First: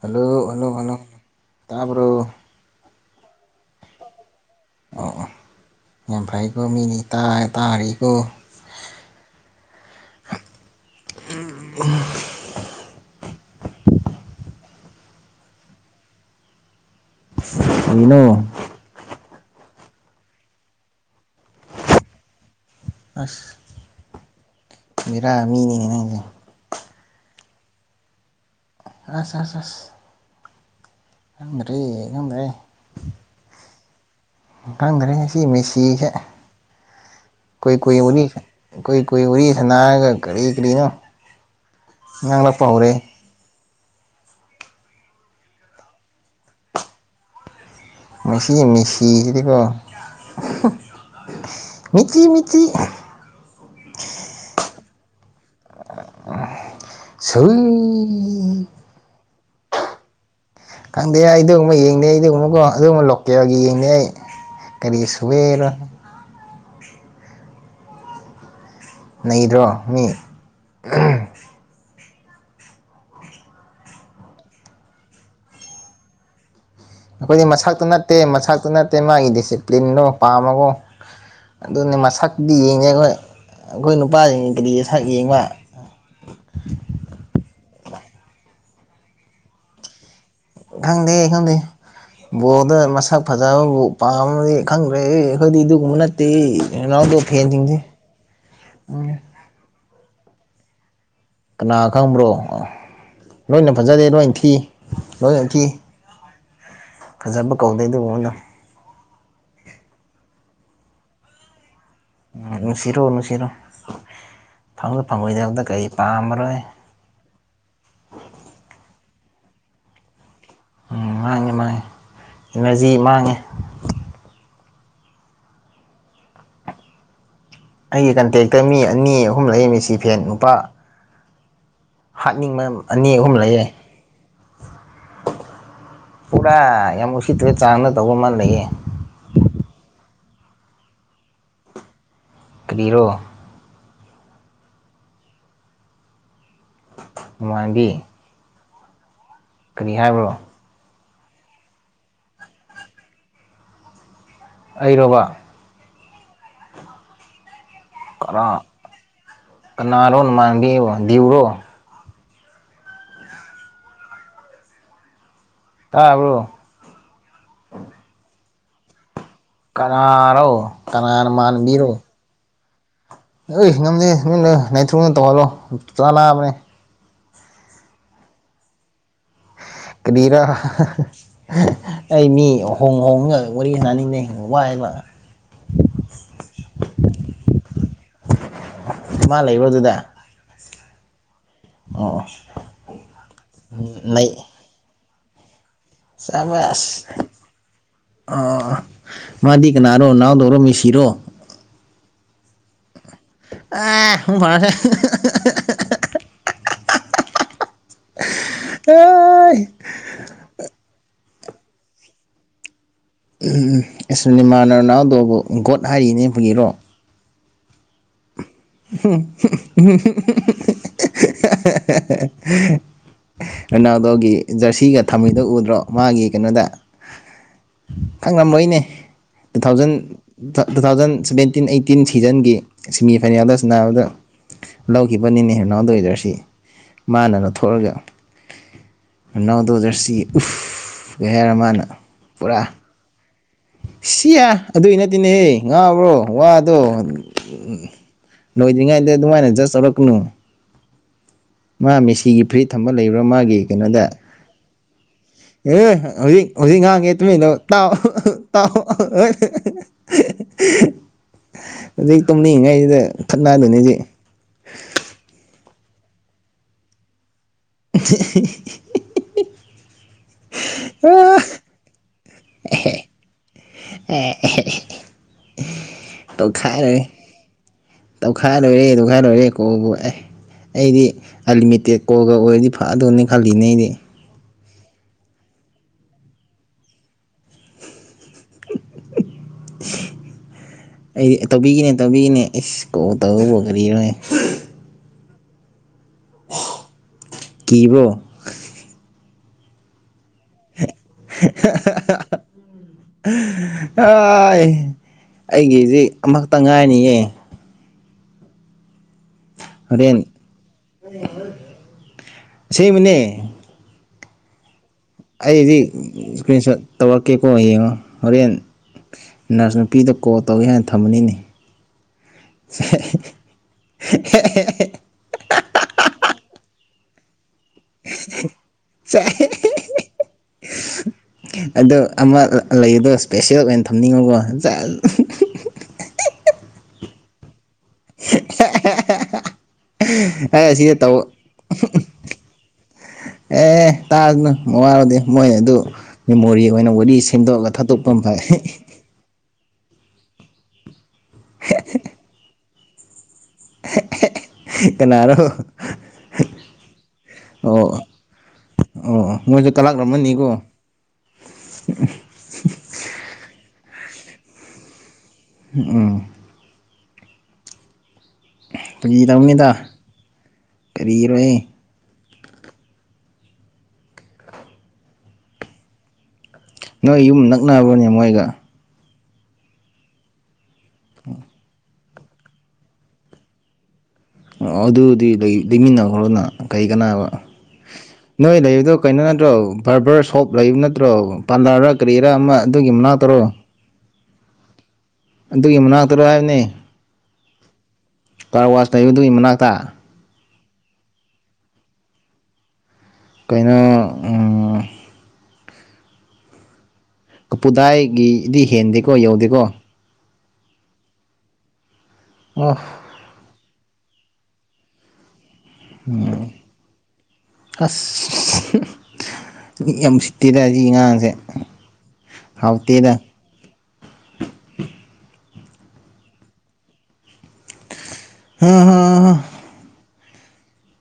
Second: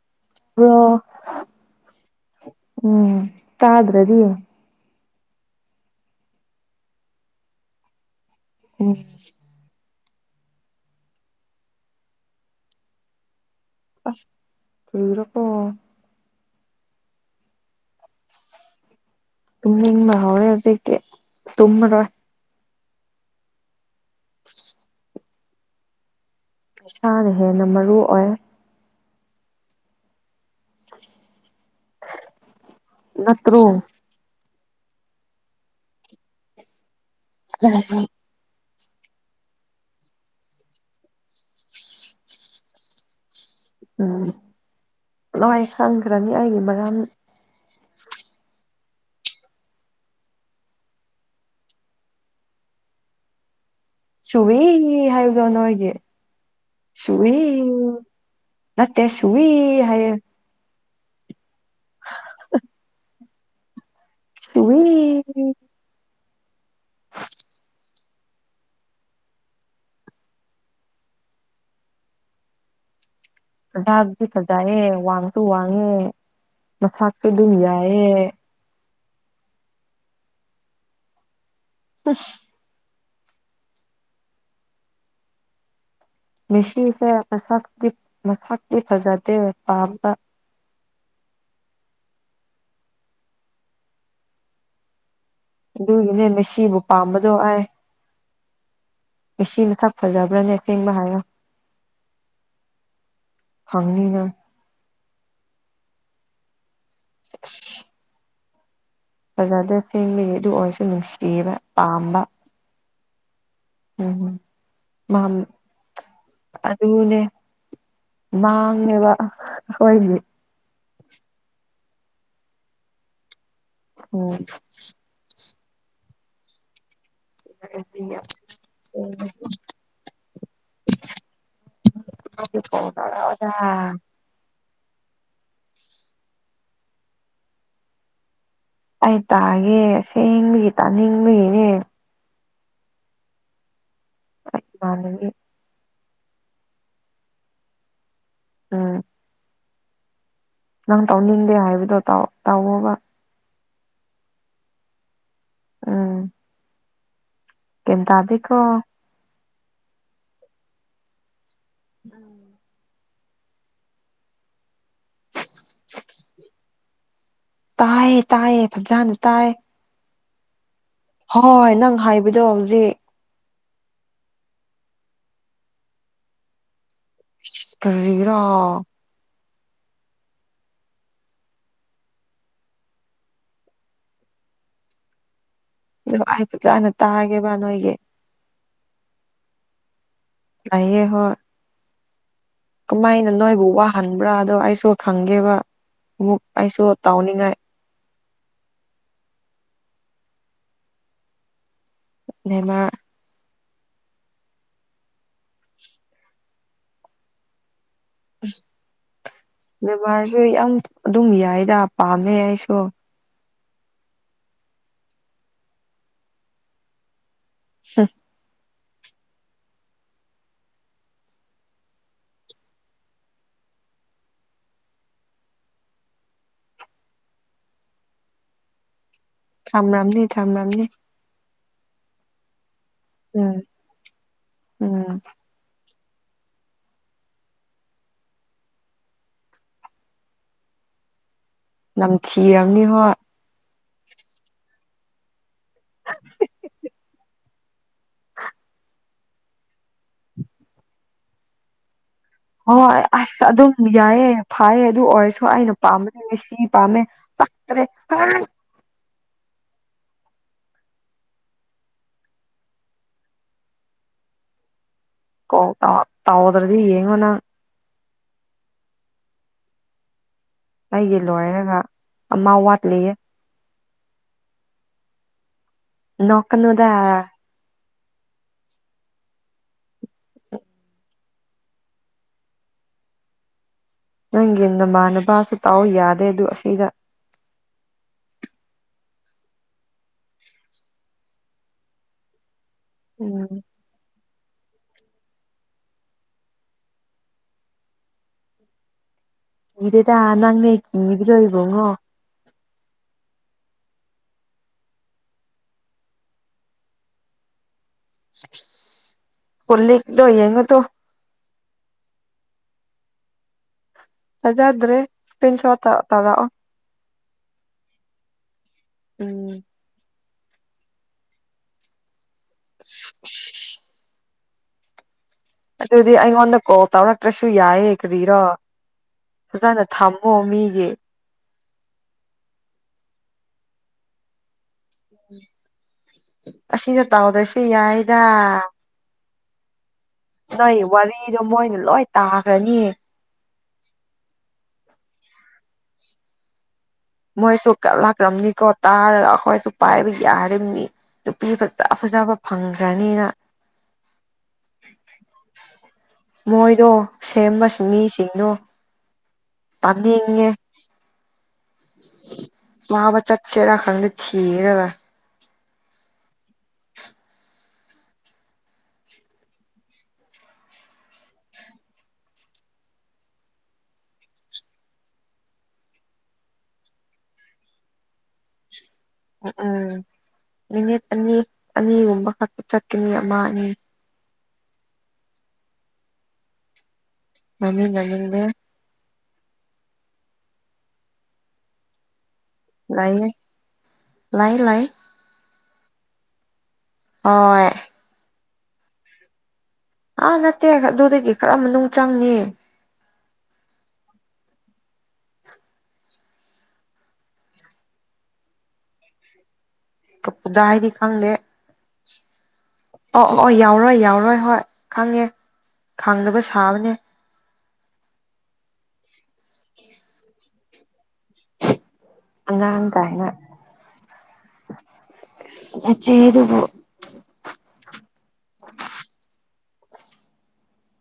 hello hello hello bro ꯇꯥꯕ꯭ꯔꯣ ꯎꯝ ꯇꯥꯗ꯭ꯔꯗꯤ ꯑꯣ ꯌꯥꯝꯐꯥꯏ ꯀꯣ ꯃꯤꯗꯤ ꯇꯥ ꯇꯥꯍꯔꯤ ꯀꯣ ꯏꯁ [unintelligible] ꯑꯁ ꯀꯔꯤꯔꯥ ꯀꯣ ꯀꯔꯤꯅꯣ ꯇꯨꯝꯅꯤꯡꯕ ꯍꯧꯔꯦ ꯍꯧꯖꯤꯛꯇꯤ ꯇꯨꯝꯃꯔꯣꯏ ꯑꯁ ꯑꯁ ꯔꯥ ꯃꯤꯅꯤꯅꯦ ꯅꯪꯖꯦ ꯏꯁꯥꯅ ꯍꯦꯟꯅ ꯃꯔꯨ ꯑꯣꯏ ꯑꯁ ꯑꯁ ꯑꯁ ꯈꯪꯗ꯭ꯔꯦ ꯈꯪꯗ꯭ꯔꯦ ꯅꯠꯇ꯭ꯔꯣ ꯎꯝ ꯈꯪꯗ꯭ꯔꯦ ꯃꯁꯤ ꯃꯤꯁꯤ ꯀꯨꯏ ꯀꯨꯏ ꯎꯅꯤ ꯀꯨꯏ ꯀꯨꯏ ꯋꯥꯔꯤ ꯁꯅꯥꯔꯒ ꯀꯔꯤ ꯀꯔꯤꯅꯣ ꯉꯥ ꯂꯛꯄ ꯍꯧꯔꯦ ꯂꯣꯏ ꯈꯪꯈ꯭ꯔꯅꯤ ꯑꯩꯒꯤ ꯃꯔꯝ ꯃꯁꯤ ꯃꯦꯁꯤꯁꯤꯗꯤꯀꯣ ꯃꯤꯆꯤ ꯃꯤꯆꯤ ꯆꯨꯋꯤ ꯍꯥꯏꯕꯗꯣ ꯅꯣꯢꯒꯤ ꯁꯨꯋꯤ ꯁꯨꯏ ꯅꯠꯇꯦ ꯁꯨꯋꯤ ꯍꯥꯏꯌꯦ ꯈꯪꯗꯦ ꯑꯩ ꯑꯗꯨꯒꯨꯝꯕ ꯌꯦꯡꯗꯦ ꯑꯗꯨꯒꯨꯝꯕꯀꯣ ꯑꯗꯨꯒꯨꯝꯕ ꯂꯣꯀꯦꯜꯒꯤ ꯌꯦꯡꯗꯦ ꯑꯩ ꯁꯨꯋꯤ ꯀꯔꯤ ꯁꯋꯦꯔ ꯅꯩꯗ꯭ꯔꯣ ꯃꯤ ꯑꯝ ꯃꯁꯥꯗꯨꯗꯤ ꯐꯖꯩꯌꯦ ꯋꯥꯡꯁꯨ ꯋꯥꯡꯉꯦ ꯃꯁꯛꯁꯨ ꯑꯩꯈꯣꯏꯗꯤ ꯑꯗꯨꯝ ꯃꯁꯛꯇ ꯅꯠꯇꯦ ꯌꯥꯏꯌꯦ ꯃꯁꯛꯇ ꯅꯠ ꯇꯦ ꯃꯥꯒꯤ ꯗꯤꯁꯤꯄ꯭ꯂꯤꯟꯗꯣ ꯄꯥꯝꯕꯀꯣ ꯑꯗꯨꯅꯦ ꯃꯁꯛꯇꯤ ꯌꯦꯡꯗꯦ ꯈꯣꯏ ꯑꯩꯈꯣꯏ ꯅꯨꯄꯥꯁꯤꯡ ꯀꯔꯤꯒꯤ ꯁꯛ ꯌꯦꯡꯕ ꯃꯦꯁꯤꯁꯦ ꯃꯁꯛꯇꯤ ꯃꯁꯥꯛꯇꯤ ꯐꯖꯗꯦ ꯄꯥꯝꯕ ꯈꯪꯗꯦ ꯈꯪꯗꯦ ꯕꯣꯜꯗ ꯃꯁꯛ ꯐꯖꯕꯕꯨ ꯄꯥꯝꯃꯗꯤ ꯈꯪꯗ꯭ꯔꯦꯍꯦ ꯈꯣꯏꯗꯤ ꯑꯗꯨꯒꯨꯝꯕ ꯑꯗꯨꯒꯤꯅꯦ ꯅꯠꯇꯦ ꯃꯦꯁꯤꯕꯨ ꯔꯣꯅꯥꯜꯗꯣ ꯄꯥꯝꯕꯗꯣ ꯑꯩ ꯐꯦꯟꯖꯤꯡꯖꯦ ꯎꯝ ꯃꯦꯁꯤ ꯃꯁꯛ ꯐꯖꯕ꯭ꯔꯅꯦ ꯑꯁꯦꯡꯕ ꯍꯥꯏꯌꯣ ꯀꯥꯅꯥ ꯈꯪꯕ꯭ꯔꯣ ꯂꯣꯏꯅ ꯐꯖꯗꯦ ꯍꯪꯅꯤꯅ ꯂꯣꯏꯅ ꯊꯤ ꯂꯣꯏꯅ ꯊꯤ ꯐꯖꯕ ꯀꯧꯗꯦ ꯑꯗꯨꯒꯨꯝꯕꯗꯣ ꯐꯖꯗꯦ ꯁꯦꯡꯕꯒꯤ ꯑꯗꯨ ꯑꯣꯏꯔꯁꯨ ꯅꯨꯡꯁꯤꯕ ꯄꯥꯝꯕ ꯁꯤꯔꯣ ꯅꯨꯡꯁꯤꯔꯣ ꯎꯝ ꯐꯪꯗ ꯃꯥ ꯐꯪꯉꯣꯏꯗꯕꯗ ꯀꯔꯤ ꯄꯥꯝꯕ꯭ꯔꯣꯍꯦ ꯃꯥꯥꯡꯉꯦꯕ ꯑꯈꯣꯢꯒꯤ ꯎꯝ ꯃꯥꯡꯉꯦ ꯃꯥꯡꯉꯦ ꯏꯅ꯭ꯔꯖꯤ ꯃꯥꯡꯉꯦ ꯎꯝ ꯑꯩꯒꯤ ꯀꯟꯇꯦꯛꯇ ꯃꯤ ꯑꯅꯤ ꯑꯍꯨꯝ ꯂꯩ ꯃꯦꯁꯤ ꯐꯦꯟ ꯅꯨꯄꯥ ꯍꯥꯠꯅꯤꯡꯕ ꯑꯅꯤ ꯑꯍꯨꯝ ꯂꯩꯌꯦ ꯄꯨꯔꯥ ꯌꯥꯝ ꯎꯁꯤꯠꯇꯕ ꯆꯥꯡꯗ ꯇꯧꯕ ꯑꯃ ꯂꯩꯌꯦ ꯑꯩ ꯇꯥꯒꯦ ꯑꯁꯦꯡꯕꯒꯤ ꯇꯥꯅꯤꯡꯕꯒꯤꯅꯦ ꯀ꯭ꯔꯤ ꯔꯣ ꯑꯩ ꯃꯥꯟꯕꯒꯤ ꯃꯥꯟꯕꯤ ꯎꯝ ꯀꯔꯤ ꯍꯥꯏꯕ꯭ꯔꯣ ꯅꯪ ꯇꯧꯅꯤꯡꯗꯦ ꯍꯥꯏꯕꯗꯣ ꯇꯧ ꯇꯧꯑꯣꯕ ꯑꯩꯔꯣꯕ ꯑꯥ ꯒ꯭ꯌꯥꯟ ꯇꯥꯗꯦꯀꯣ ꯀꯅꯤꯔꯣ ꯅꯃꯥꯟꯕꯤꯕꯣ ꯗ꯭ꯤꯎꯔꯣ ꯎꯝ ꯇꯥꯕ꯭ꯔꯣ ꯇꯥꯌꯦ ꯇꯥꯌꯦ ꯐꯖꯥꯟ ꯀꯅꯥꯔꯣ ꯀꯅꯥ ꯍꯣꯏ ꯅꯪ ꯅꯃꯥꯟꯅꯕꯤꯔꯣ ꯍꯥꯏꯕꯗꯣ ꯍꯧꯖꯤꯛ ꯑꯩ ꯉꯝꯗꯦ ꯃꯤꯟꯂꯩ ꯅꯥꯏꯇ꯭ꯔꯣꯗ ꯇꯧꯍꯜꯂꯣ ꯆꯥꯛꯂꯥꯝꯃꯦ ꯏꯁ ꯀꯔꯤꯔꯥ [unintelligible] ꯀꯔꯤꯔꯥ [unintelligible] ꯑꯩ ꯃꯤ ꯍꯣꯡ ꯍꯣꯡꯒ ꯋꯥꯔꯤ ꯅꯥꯅꯤꯡꯗꯦ ꯋꯥꯏꯕ ꯑꯥꯏ ꯔꯣ ꯑꯩ ꯐꯖꯥꯅ ꯇꯥꯒꯦꯕ ꯅꯣꯏꯒꯤ ꯃꯥ ꯂꯩꯕ꯭ꯔꯣ ꯑꯗꯨꯗ ꯂꯩꯌꯦ ꯍꯣꯏ ꯑꯣ ꯀꯃꯥꯏꯅ ꯅꯣꯏꯕꯨ ꯂꯩ ꯋꯥꯍꯟꯕ꯭ꯔꯥꯗꯣ ꯑꯩꯁꯨ ꯈꯪꯒꯦꯕ ꯑꯃꯨꯛ ꯑꯩꯁꯨ ꯁꯕꯥꯁ ꯇꯧꯅꯤꯡꯉꯥꯏ ꯑꯥ ꯃꯥꯗꯤ ꯀꯅꯥꯔꯣ ꯔꯣꯅꯥꯜꯗꯣꯔꯣ ꯃꯦꯁꯤꯔꯣ ꯅꯦꯃꯥ꯭ꯔ ꯑꯥ ꯄꯨꯡꯕꯥꯔꯣꯗꯩ [unintelligible] ꯅꯦꯃꯥ꯭ꯔꯁꯨ ꯌꯥꯝ ꯑꯗꯨꯝ ꯌꯥꯏꯗ ꯄꯥꯝꯃꯦ ꯑꯩꯁꯨ ꯎꯝ ꯑꯁ ꯅꯦꯃꯥ꯭ꯔꯅ ꯔꯣꯅꯥꯜꯗꯣꯕꯨ ꯒꯣꯠ ꯍꯥꯏꯔꯤꯅꯦ ꯐꯥꯒꯤꯔꯣ ꯍꯝ [unintelligible] ꯔꯣꯅꯥꯜꯗꯣꯒꯤ ꯖ꯭ꯔꯁꯤꯒ ꯊꯝꯃꯤꯗꯣ ꯎꯗ꯭ꯔꯣ ꯃꯥꯒꯤ ꯀꯩꯅꯣꯗ ꯈꯪꯉꯝꯂꯣꯏꯅꯦ ꯇꯨ ꯊꯥꯎꯖꯟ ꯊꯝꯔꯝꯅꯤ ꯇꯨ ꯊꯝꯔꯝꯅꯤ ꯊꯥꯎꯖꯟ ꯁꯥꯚꯦꯟ ꯇꯤꯟ ꯑꯩꯠꯇꯤꯟ ꯁꯤꯖꯟꯒꯤ ꯁꯦꯃꯤꯐꯥꯏꯅꯦꯜꯗ ꯎꯝ ꯁꯥꯟꯅꯥꯕꯗ ꯎꯝ ꯂꯧꯒꯤꯕꯅꯤꯅꯦ ꯔꯣꯅꯥꯜꯗꯣꯒꯤ ꯖ꯭ꯔ ꯁꯤ ꯃꯥꯅ ꯂꯧꯊꯣꯛꯂꯒ ꯔꯣꯅꯥꯜꯗꯣ ꯖ꯭ꯔꯁꯤ ꯎꯞꯐꯐ ꯍꯥꯏꯔꯒ ꯃꯥꯅ ꯄꯨꯔꯥ ꯅꯝꯊꯤꯔꯝꯅꯤ ꯍꯣꯏ ꯁꯤꯌꯥ ꯑꯗꯨꯏ ꯅꯠꯇꯦꯅꯦꯍꯦ ꯉꯥꯎꯕ꯭ꯔꯣ ꯋꯥꯗꯣ ꯎꯝ ꯂꯣꯏꯗ꯭ꯔꯤꯉꯩꯗ ꯑꯗꯨꯃꯥꯏꯅ ꯖ꯭ꯁ ꯇꯧꯔꯛꯀꯅꯨ ꯃꯥ ꯃꯦꯁꯤ ꯁꯤꯒꯤ ꯐ꯭ꯔꯤ ꯊꯝꯕ ꯍꯣꯏ ꯂꯩꯕ꯭ꯔꯥ ꯑꯁ ꯃꯥꯒꯤ ꯑꯗꯨꯝ ꯀꯩꯅꯣꯗ ꯌꯥꯏꯌꯦ ꯐꯩꯌꯦ ꯑꯗꯨ ꯑꯣꯏꯔꯁꯨ ꯑꯩꯅ ꯑꯦ ꯄꯥꯝꯕꯗꯤ ꯍꯧꯖꯤꯛ ꯃꯦꯁꯤ ꯍꯧꯖꯤꯛ ꯄꯥꯝꯃꯦ ꯉꯥꯡꯉꯦ ꯅꯒꯤꯗꯣ ꯄꯛꯇ꯭ꯔꯦ ꯇꯥꯎ ꯑꯍ ꯍꯥꯏ ꯇꯥꯎ ꯑꯍ ꯍꯧꯖꯤꯛ ꯇꯨꯝꯅꯤꯡꯏꯉꯩꯁꯤꯗ ꯈꯠꯅꯗꯨꯅꯤꯁꯤ ꯑꯣ ꯇꯥꯎ ꯇꯥꯎꯗ꯭ꯔꯗꯤ ꯌꯦꯡꯉꯣ ꯅꯪ [unintelligible] ꯑꯩꯒꯤ ꯍꯧꯖꯤꯛ ꯂꯣꯏꯔꯒ ꯑꯃ ꯋꯥꯠꯂꯤꯌꯦ ꯑꯦ ꯑꯦꯍꯦ ꯑꯦꯍꯦ ꯅꯣꯛꯀꯅꯨꯗ ꯇꯧꯈꯥꯏꯔꯩ ꯇꯧꯈꯥꯏ ꯂꯣꯏꯔꯦ ꯇꯣꯈꯥꯏ ꯂꯣꯏꯔꯦ ꯀꯣꯕꯨ ꯑꯦ ꯑꯩꯗꯤ ꯑꯟꯂꯤꯃꯤꯇꯦꯠ ꯀꯣꯜꯒ ꯑꯣꯏꯔꯗꯤ ꯐꯗꯣꯏꯅꯦ ꯈꯜꯂꯤꯅꯦ ꯑꯩꯗꯤ ꯅꯪꯒꯤ ꯅꯃꯥꯟꯅꯕꯁꯨ ꯇꯥꯎꯑꯣ ꯌꯥꯗꯦ ꯑꯗꯨ ꯑꯁꯤꯒ ꯑꯩꯗꯤ ꯇꯧꯕꯤꯒꯦꯅꯦ ꯇꯧꯕꯤꯒꯦꯅꯦ ꯏꯁ ꯀꯧ ꯎꯝ ꯇꯧꯕꯕꯨ ꯀꯔꯤꯔꯥꯍꯦ ꯀꯤꯕ꯭ꯔꯣ ꯀꯤꯗꯦꯗ ꯅꯪꯅꯦ ꯀꯤꯕꯗꯣ ꯏꯕꯨꯡꯉꯣ ꯏꯪ ꯍꯥ ꯍꯥ ꯍꯥꯏ ꯑꯩꯒꯤꯁꯤ ꯑꯃꯈꯛꯇꯪ ꯉꯥꯏꯔꯅꯤꯌꯦ ꯍꯣꯔꯦꯟ ꯄꯨꯂꯤꯛꯇꯣ ꯌꯦꯡꯉꯣ ꯇꯨ ꯑꯁꯦꯡꯕꯅꯦ ꯊꯥꯖꯗ꯭ꯔꯦ ꯑꯩꯗꯤ ꯏꯁꯀ꯭ꯔꯤꯟ ꯁꯣꯠ ꯇꯧꯔꯛꯀꯦꯀꯣ ꯌꯦꯡꯉꯣ ꯍꯣꯔꯦꯟ ꯎꯝ ꯅꯔꯁ ꯅꯨꯄꯤꯗ ꯀꯣꯜ ꯇꯧꯒꯦ ꯍꯥꯏꯅ ꯊꯝꯕꯅꯤꯅꯦ ꯍꯦ ꯍꯦ ꯍꯦ ꯑꯗꯨꯗꯤ ꯑꯩꯉꯣꯟꯗ ꯀꯣꯜ ꯇꯧꯔꯛꯇ꯭ꯔꯁꯨ ꯁꯨ ꯌꯥꯏꯌꯦ ꯀꯔꯤꯔꯣ ꯐꯖꯅ ꯊꯝꯃꯣ ꯃꯤꯒꯤ ꯑꯗꯣ ꯑꯃ ꯂꯩ ꯑꯗꯣ ꯏꯁꯄꯦꯁꯦꯜ ꯑꯣꯏꯅ ꯊꯝꯅꯤꯡꯕ ꯁꯦꯁ ꯑꯁꯤꯗ ꯇꯥꯎꯗꯁꯨ ꯌꯥꯏꯗ ꯍꯥꯏ ꯅꯣꯏ ꯑꯁꯤꯗ ꯇꯧ ꯋꯥꯔꯤꯗꯣ ꯃꯣꯏꯅ ꯂꯣꯏ ꯇꯥꯈ꯭ꯔꯅꯤ ꯑꯦ ꯇꯥꯔꯅꯨ ꯃꯋꯥ ꯂꯧꯗꯦ ꯃꯣꯏ ꯑꯗꯨ ꯃꯦꯃꯣꯔꯤ ꯑꯣꯏꯅ ꯋꯥꯔꯤ ꯁꯦꯝꯗꯣꯛꯑꯒ ꯃꯣꯏꯁꯨ ꯊꯥꯗꯣꯛꯄ ꯑꯃ ꯐꯩ ꯀꯂꯛꯂꯝꯅꯤꯀꯣ ꯇꯥꯔꯒ ꯑꯩꯈꯣꯏꯁꯨ ꯄꯥꯏꯕ ꯌꯥꯔꯤꯕꯅꯤ ꯅꯨꯄꯤ ꯐꯖ ꯐꯖꯕ ꯐꯪꯈ꯭ꯔꯅꯤꯅ ꯀꯅꯥꯔꯣ ꯃꯣꯏꯗꯣ ꯁꯦꯝꯕ ꯁꯤꯡꯃꯤꯁꯤꯡꯗꯣ ꯑꯣ ꯑꯣ ꯃꯣꯏꯗꯣ ꯀꯂꯛꯂꯝꯃꯅꯤꯀꯣ ꯃꯥꯕ ꯆꯠꯁꯤꯔ ꯈꯪꯗꯦ ꯊꯤꯔꯒ ꯎꯝ ꯑꯦ ꯐꯥꯒꯤ ꯇꯧꯕꯅꯤꯗ ꯀꯔꯤꯔꯣꯏ ꯍꯦ ꯅꯣꯏ ꯌꯨꯝ ꯅꯛꯅꯕ꯭ꯔꯣꯅꯦ ꯃꯣꯏꯒ ꯎꯝ ꯃꯤꯅꯤꯠ ꯑꯅꯤ ꯑꯅꯤꯒꯨꯝꯕ ꯈꯛꯇ ꯆꯠꯀꯅꯤ ꯑꯃ ꯑꯅꯤ ꯑꯣ ꯑꯗꯨꯗꯤ ꯂꯩ ꯂꯩꯃꯤꯟꯅꯈ꯭ꯔꯣꯅ ꯀꯔꯤ ꯀꯅꯥꯕ [unintelligible] ꯀꯩꯅꯣ ꯅꯠꯇ꯭ꯔꯣ ꯕꯥꯔꯕ꯭ꯔ ꯁꯣꯞ ꯂꯩꯕ ꯅꯠꯇ꯭ꯔꯣ ꯄꯥꯟꯂꯥꯔ ꯀꯔꯤ ꯈꯔ ꯑꯃ ꯑꯗꯨꯒꯤ ꯂꯩꯌꯦ ꯃꯅꯥꯛꯇꯔꯣ ꯂꯩ ꯂꯩ ꯑꯗꯨꯒꯤ ꯃꯅꯥꯛꯇꯔꯣ ꯍꯥꯏꯕꯅꯤ ꯑꯣꯏ ꯀꯥꯔꯋꯥꯁ ꯂꯩꯕꯗꯨꯒꯤ ꯃꯅꯥꯛꯇ ꯑꯥ ꯅꯠꯇꯦ ꯑꯗꯨꯗꯒꯤ ꯈꯔ ꯃꯅꯨꯡ ꯆꯪꯅꯤ ꯀꯩꯅꯣ ꯎꯝ ꯀꯞꯄꯨꯗꯥꯏꯒꯤꯗꯤ ꯍꯦꯟꯗꯦꯀꯣ ꯌꯧꯗꯦꯀꯣ ꯀꯞꯄꯨꯗꯥꯏꯗꯤ ꯈꯪꯗꯦ ꯑꯣ ꯑꯣ ꯑꯣ ꯑꯣ ꯌꯧꯔꯣꯏ ꯌꯥꯎꯔꯣꯏ ꯍꯣꯏ ꯈꯪꯉꯦ ꯈꯪꯗꯕ ꯁꯥꯕꯅꯦ ꯑꯁ ꯍꯨꯝ ꯃꯤꯌꯥꯝ ꯎꯁꯤꯠ ꯇꯤꯗ ꯁꯤ ꯑꯉꯥꯡꯁꯦ ꯑꯉꯥꯡ ꯍꯥꯎꯇꯦꯗ ꯀꯥꯏꯅ ꯑꯁ ꯅꯆꯦꯗꯨꯕꯨ ꯍꯥ ꯍꯥ ꯍꯥ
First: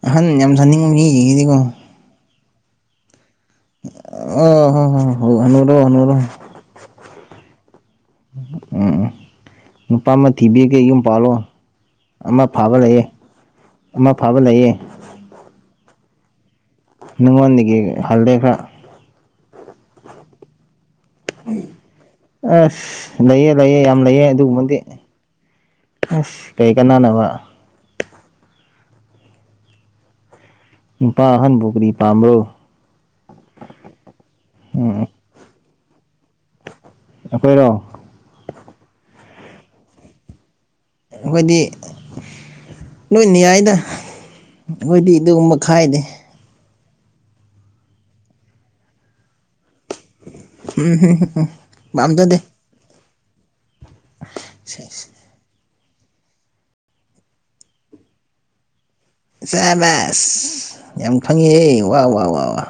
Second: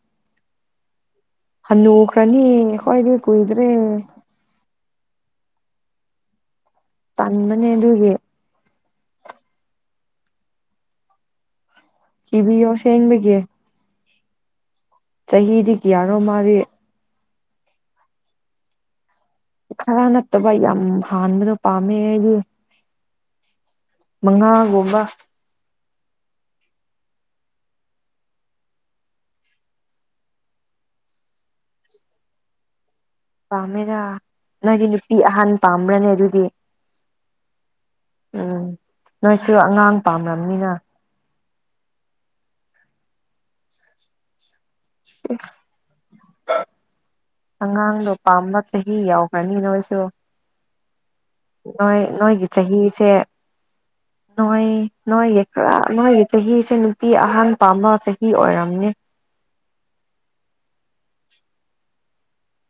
ꯑꯍꯟ ꯌꯥꯝ ꯁꯥꯅꯤꯡꯕ ꯃꯤ ꯖꯤꯡꯁꯤꯗꯤꯀꯣ ꯀꯂꯤ ꯑꯈꯣꯢꯗꯨ ꯀꯨꯢꯗ꯭ꯔꯦ ꯑꯝ ꯍꯣꯏ ꯍꯅꯨꯔꯣ ꯍꯅꯨꯔꯣ ꯇꯟꯕꯅꯦ ꯑꯗꯨꯢ ꯎꯝ ꯎꯝ ꯅꯨꯄꯥ ꯑꯃ ꯊꯤꯕꯤꯒꯦ ꯌꯨꯝ ꯄꯥꯜꯂꯣ ꯑꯃ ꯊꯤꯕꯤꯌꯣ ꯐꯥꯕ ꯂꯩꯌꯦ ꯑꯁꯦꯡꯕꯒꯤ ꯑꯃ ꯐꯥꯕ ꯂꯩꯌꯦ ꯌꯥꯔꯣ ꯃꯥꯗꯤ ꯅꯉꯣꯟꯗꯒꯤ ꯍꯜꯂꯦ ꯈꯔ ꯈꯔ ꯅꯠꯇꯕ ꯌꯥꯝ ꯍꯥꯟꯕꯗꯣ ꯄꯥꯝꯃꯦ ꯑꯩꯗꯤ ꯑꯁ ꯂꯩꯌꯦ ꯂꯩꯌꯦ ꯌꯥꯝ ꯂꯩꯌꯦ ꯑꯗꯨꯒꯨꯝꯕꯗꯤ ꯃꯉꯥꯒꯨꯝꯕ ꯍꯁ ꯀꯩ ꯀꯅꯥꯅꯕ ꯅꯨꯄꯥ ꯑꯍꯟ ꯕꯨ ꯀꯔꯤ ꯄꯥꯝꯕ꯭ꯔꯣ ꯄꯥꯝꯃꯦꯅ ꯅꯣꯏꯗꯤ ꯎꯝ ꯅꯨꯄꯤ ꯑꯍꯥꯟ ꯄꯥꯝꯕ꯭ꯔꯅꯦ ꯑꯗꯨꯗꯤ ꯑꯩꯈꯣꯏꯔꯣ ꯎꯝ ꯅꯣꯏꯁꯨ ꯑꯉꯥꯡ ꯄꯥꯝꯔꯝꯅꯤꯅ ꯑꯩꯈꯣꯏꯗꯤ ꯂꯣꯏꯅ ꯌꯥꯏꯗ ꯑꯩꯈꯣꯏꯗꯤ ꯑꯗꯨꯒꯨꯝꯕ ꯈꯥꯏꯗꯦ ꯑꯉꯥꯡꯗꯣ ꯄꯥꯝꯕ ꯆꯍꯤ ꯌꯥꯎꯈ꯭ꯔꯅꯤ ꯅꯣꯏꯗꯣ ꯎꯝ ꯍꯨꯝ ꯍꯨꯝ ꯅꯣꯏ ꯅꯣꯏꯒꯤ ꯆꯍꯤꯁꯦ ꯅꯣꯏ ꯅꯣꯏ ꯌꯦ ꯈꯔ ꯅꯣꯏꯒꯤ ꯆꯍꯤꯁꯦ ꯅꯨꯄꯤ ꯑꯍꯟ ꯄꯥꯝꯕ ꯆꯍꯤ ꯑꯣꯏꯔꯝꯅꯤ ꯁꯦꯕꯁ ꯌꯥꯝ ꯈꯪꯉꯤꯍꯦ ꯋꯥ ꯋꯥ ꯋꯥ ꯋꯥ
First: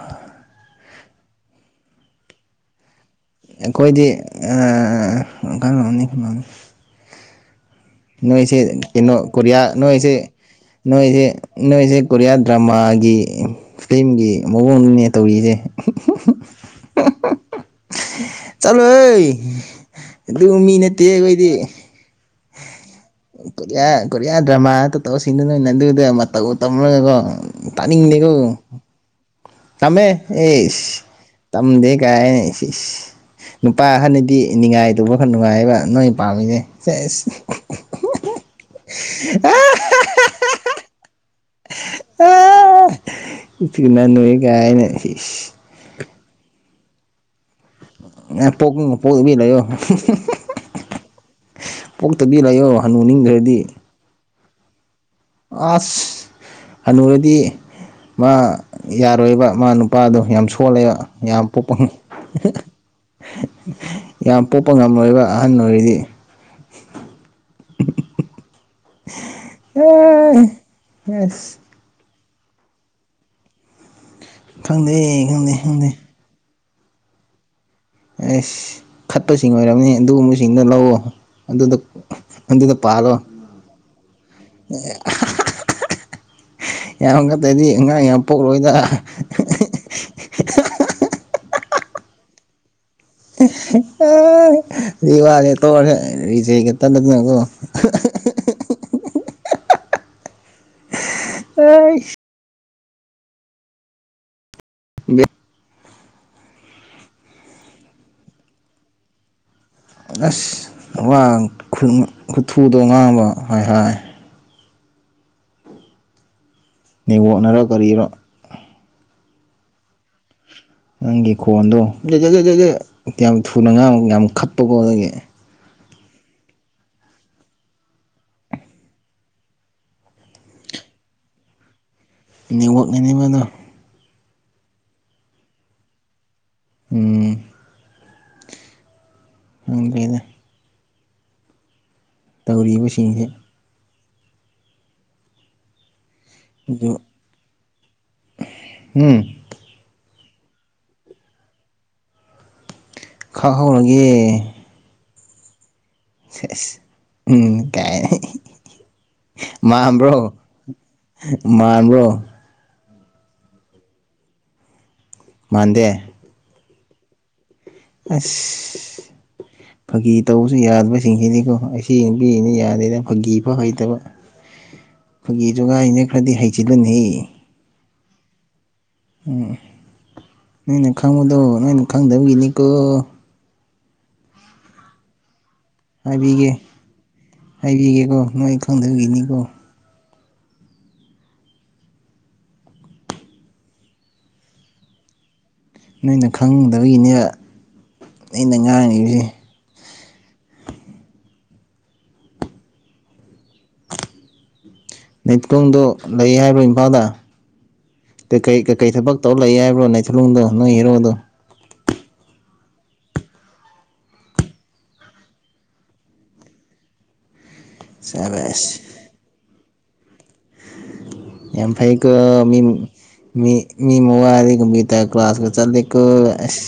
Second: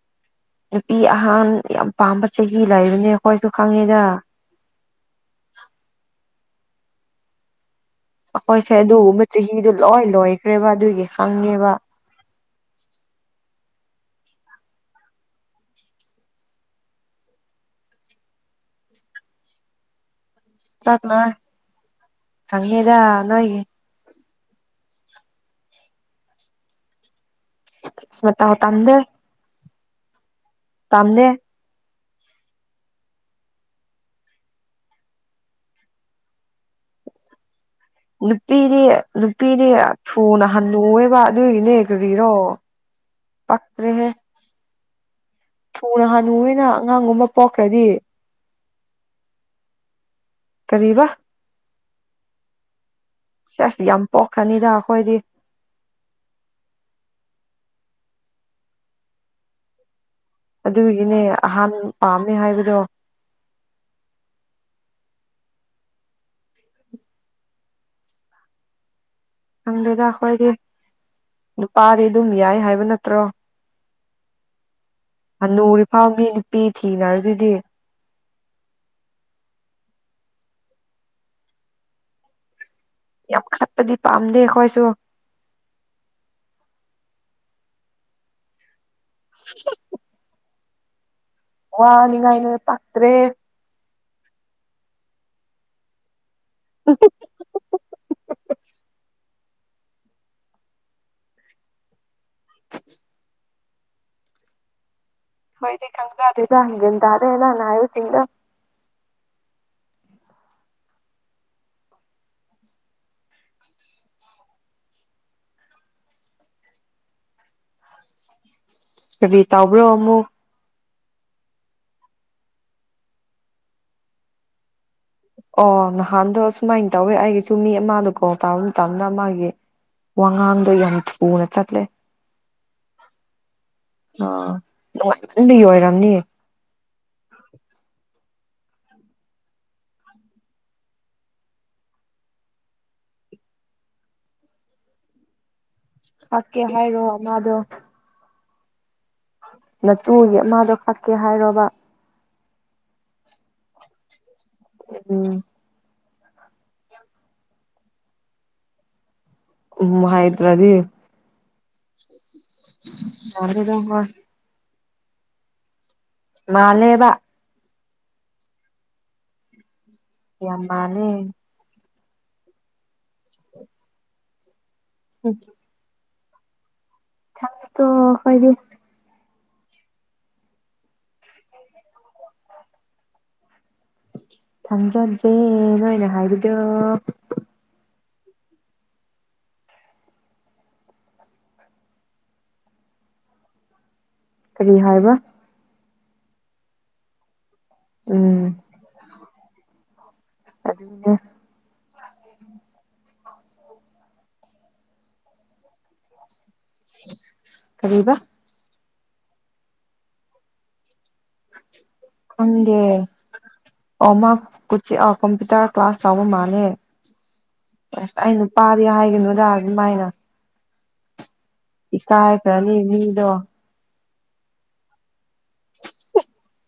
ꯅꯨꯄꯤ ꯑꯍꯥꯟ ꯌꯥꯝ ꯄꯥꯝꯕ ꯆꯍꯤ ꯂꯩꯕꯅꯦ ꯑꯩꯈꯣꯏꯁꯨ ꯈꯪꯉꯦꯗ ꯑꯩꯈꯣꯏꯗꯤ ꯑꯥ ꯀꯩꯅꯣꯅꯤ ꯅꯣꯏꯁꯦ ꯑꯩꯈꯣꯏꯁꯦ ꯀꯩꯅꯣ ꯑꯗꯨꯒꯨꯝꯕ ꯀꯣꯔꯤꯌꯥ ꯆꯍꯤꯗꯨ ꯂꯣꯏ ꯅꯣꯏꯁꯦ ꯂꯣꯏꯈ꯭ꯔꯦꯕ ꯑꯗꯨꯒꯤ ꯅꯣꯏꯁꯦ ꯈꯪꯉꯦꯕ ꯅꯣꯏꯁꯦ ꯀꯣꯔꯤꯌꯥ ꯗ꯭ꯔꯃꯥꯒꯤ ꯐꯤꯂꯝꯒꯤ ꯃꯑꯣꯡꯗꯨꯅꯦ ꯇꯧꯔꯤꯁꯦ ꯆꯠꯂꯣꯍꯦ ꯑꯗꯨ ꯃꯤ ꯅꯠꯇꯦ ꯑꯩꯈꯣꯏꯗꯤ ꯈꯪꯉꯤꯗ ꯅꯣꯏꯒꯤ ꯀꯣꯔꯤꯌꯥ ꯀꯣꯔꯤꯌꯥ ꯗ꯭ꯔꯃꯗ ꯇꯧꯁꯤꯟꯗꯨꯅ ꯅꯣꯏꯅ ꯑꯗꯨꯗ ꯃꯇꯧꯒ ꯇꯝꯔꯒꯀꯣ ꯏꯁ ꯏꯁ ꯃꯇꯥꯝ ꯃꯇꯝꯗꯦ ꯇꯃꯦ ꯏꯁ ꯇꯝꯗꯦ ꯀꯥꯏꯅ ꯏꯁ ꯏꯁ ꯅꯨꯄꯥ ꯑꯍꯅꯗꯤ ꯅꯤꯉꯥꯏ ꯇꯧꯕ ꯈꯔ ꯅꯨꯡꯉꯥꯏꯕ ꯅꯣꯏ ꯄꯥꯝꯃꯤꯁꯦ ꯁꯦꯁ ꯅꯨꯄꯤꯗꯤ ꯅꯨꯄꯤꯗꯤ ꯊꯨꯅ ꯍꯜꯅꯨꯋꯦꯕ ꯑꯗꯨꯒꯤꯅꯦ ꯀꯔꯤꯔꯣ ꯑꯥ ꯊꯤꯅ ꯄꯛꯇ꯭ꯔꯦꯍꯦ ꯅꯣꯏ ꯀꯥꯏꯅ ꯏꯁ ꯊꯨꯅ ꯍꯥꯟꯅꯨꯑꯅ ꯑꯉꯥꯡꯒꯨꯝꯕ ꯄꯣꯛꯈ꯭ꯔꯗꯤ ꯅꯪ ꯄꯣꯛꯅꯤꯡꯑ ꯄꯣꯛ ꯇꯕꯤ ꯂꯩꯌꯣ ꯀꯔꯤꯕ ꯄꯣꯛꯇꯕꯤ ꯂꯩꯌꯣ ꯍꯟꯨ ꯅꯤꯡꯗ꯭ꯔꯗꯤ ꯀꯅꯤꯗ ꯑꯩꯈꯣꯏꯗꯤ ꯑꯁ ꯍꯅꯨꯔꯗꯤ ꯃꯥ ꯌꯥꯔꯣꯏꯕ ꯃꯥ ꯅꯨ ꯅꯨꯄꯥꯗꯣ ꯌꯥꯝ ꯁꯣꯜꯂꯦꯕ ꯑꯗꯨꯒꯤꯅꯦ ꯌꯥꯝ ꯑꯍꯥꯟ ꯄꯣꯛꯄ ꯄꯥꯝꯃꯦ ꯍꯥꯏꯕꯗꯣ ꯌꯥꯝ ꯄꯣꯛꯄ ꯉꯝꯔꯣꯢꯕ ꯑꯍꯟ ꯑꯣꯏꯔꯗꯤ ꯈꯪꯗꯦꯗ ꯑꯩꯈꯣꯏꯗꯤ ꯑꯁ ꯅꯨꯨꯄꯥꯗꯤ ꯑꯗꯨꯝ ꯌꯥꯏ ꯍꯥꯏꯕ ꯅꯠꯇ꯭ꯔꯣ ꯈꯪꯗꯦ ꯈꯪꯗꯦ ꯍꯅꯨꯔꯤ ꯈꯪꯗꯦ ꯐꯥꯎ ꯃꯤ ꯅꯨꯄꯤ ꯊꯤꯅꯔꯁꯤꯗꯤ ꯑꯁ ꯈꯠꯄꯁꯤꯡ ꯑꯣꯏꯔꯝꯅꯤ ꯑꯗꯨꯒꯨꯝꯕꯁꯤꯡꯗꯣ ꯂꯧꯑꯣ ꯑꯗꯨꯗ ꯑꯗꯨꯗ ꯄꯥꯜꯂꯣ ꯌꯥꯝ ꯈꯠꯄꯗꯤ ꯄꯥꯝꯗꯦ ꯑꯩꯈꯣꯏꯁꯨ ꯌꯥꯝ ꯉꯛꯇꯗꯤ ꯑꯉꯥꯡ ꯌꯥꯝ ꯄꯣꯛꯂꯣꯏꯗ ꯋꯥꯅꯤ ꯉꯥꯏꯅ ꯋꯥꯅꯦ ꯇꯣꯛ [unintelligible] ꯑ [inaudible] [inaudible] ꯈꯪꯖꯗꯦꯗ ꯒ꯭ꯌꯥꯟ ꯇꯥꯗꯦ ꯅꯪꯅꯥ ꯍꯥꯏꯕꯁꯤꯡꯗꯣ ꯑꯁ ꯋꯥ ꯈꯨꯊꯨ ꯈꯨꯊꯨꯗꯣ ꯉꯥꯡꯕ ꯍꯥꯏ ꯍꯥꯏ ꯅꯦꯠꯋꯥꯛꯅꯔ ꯀꯔꯤꯔꯥ ꯀꯔꯤ ꯇꯧꯕ꯭ꯔꯣ ꯑꯃꯨꯛ ꯅꯪꯒꯤ ꯈꯣꯟꯗꯣ [unintelligible] ꯌꯥꯝ ꯊꯨꯅꯥ ꯉꯥꯡ ꯌꯥꯝ ꯈꯠꯄꯀꯣ ꯑꯗꯨꯒꯤ ꯑꯣ ꯅꯍꯥꯟꯗꯣ ꯁꯨꯃꯥꯏꯅ ꯇꯧꯋꯦ ꯑꯩꯒꯤꯁꯨꯨꯝ ꯃꯤ ꯑꯃꯗꯣ ꯀꯣꯜ ꯇꯧꯕ ꯃꯇꯝꯗ ꯃꯥꯒꯤ ꯋꯥꯉꯥꯡꯗꯣ ꯌꯥꯝ ꯊꯨꯅ ꯆꯠꯂꯦ ꯅꯦꯠꯋꯥꯛꯅꯅꯦꯕ ꯑꯗꯣ ꯅꯨꯉꯥꯏꯃꯟꯕꯒꯤ ꯑꯣꯏꯔꯝꯅꯤ ꯎꯝ ꯈꯪꯗꯦꯗ ꯇꯧꯔꯤꯕꯁꯤꯡꯁꯦ ꯊꯛꯀꯦ ꯑꯗꯨ ꯍꯥꯏꯔꯣ ꯑꯃꯥꯗꯣ ꯎꯝ ꯇꯨꯒꯦ ꯑꯃꯥꯗꯣ ꯀꯛꯀꯦ ꯍꯥꯏꯔꯣꯕ ꯈꯥꯛꯍꯧꯔꯒꯦ ꯎꯝ ꯁꯦꯁ ꯎꯝ ꯀꯥꯏꯅ ꯎꯝ ꯃꯥꯟꯕ꯭ꯔꯣ ꯍꯥꯏꯗ꯭ꯔꯗꯤ ꯃꯥꯥꯟꯕ꯭ꯔꯣ [unintelligible] ꯃꯥꯟꯗꯦ ꯃꯥꯂꯦꯕ ꯑꯁ ꯐꯥꯒꯤ ꯇꯧꯕꯁꯨ ꯌꯥꯝ ꯃꯥꯜꯂꯦ ꯌꯥꯗꯕꯁꯤꯡꯁꯤꯅꯤꯀꯣ ꯆꯦꯡꯕꯤꯅꯤ ꯌꯥꯅꯤꯅ ꯐꯥꯒꯤ ꯐꯧ ꯍꯩꯇꯕ ꯐꯒꯤ ꯖꯨꯒꯥꯏꯅꯦ ꯈꯔꯗꯤ ꯍꯩꯖꯤꯜꯂꯨꯅꯍꯦ ꯈꯪꯇꯦꯗꯣ ꯈꯣꯏꯗꯤ ꯎꯝ ꯅꯣꯏꯅ ꯈꯪꯕꯗꯣ ꯅꯣꯏꯅ ꯈꯪꯗꯕꯒꯤꯅꯤꯀꯣ ꯊꯥꯡꯖꯠꯁꯦ ꯅꯣꯏꯅ ꯍꯥꯏꯕꯗꯣ ꯅꯥꯏ ꯈꯪꯗꯕꯒꯤꯅꯤꯀꯣ ꯀꯔꯤ ꯍꯥꯏꯕ ꯅꯣꯏꯅ ꯈꯪꯗꯕꯒꯤꯅꯦ ꯎꯝ ꯑꯩꯅ ꯉꯥꯡꯉꯤꯖꯦ ꯑꯗꯨꯅꯦ ꯂꯩꯇꯣꯡꯗꯣ ꯂꯩ ꯍꯥꯏꯕ꯭ꯔꯣ ꯏꯝꯐꯥꯜꯗ ꯀꯔꯤꯕ ꯀꯩ ꯀꯩ ꯀꯩ ꯊꯕꯛ ꯇꯧ ꯂꯩꯑꯦ ꯍꯥꯏꯕ꯭ꯔꯣ ꯅꯩꯊꯨꯂꯨꯡꯗꯣ ꯅꯣꯏ ꯍꯦꯔꯣꯗꯣ ꯈꯪꯗꯦ ꯑꯣ ꯃꯥꯥ ꯀꯣꯆꯤ ꯀꯝꯄ꯭ꯌꯨꯇꯔ ꯀ꯭ꯂꯥꯁ ꯇꯧꯕ ꯃꯥꯜꯂꯦ ꯑꯁ ꯁꯕꯥꯁ ꯑꯩꯅꯨꯄꯥꯥꯗꯤ ꯍꯥꯏꯒꯅꯨꯗ ꯑꯗꯨꯃꯥꯏꯅ ꯌꯥꯝ ꯐꯩ ꯀꯣ ꯃꯤꯝ ꯏꯀꯥꯏꯈ꯭ꯔꯅꯤ ꯃꯤꯗꯣ ꯃꯤ ꯃꯤ ꯃ ꯋꯥꯗꯤ ꯀꯝꯄ꯭ꯌꯨꯇꯔ ꯀ꯭ꯂꯥꯁꯀ ꯆꯠꯂꯤꯀꯣ ꯑꯁ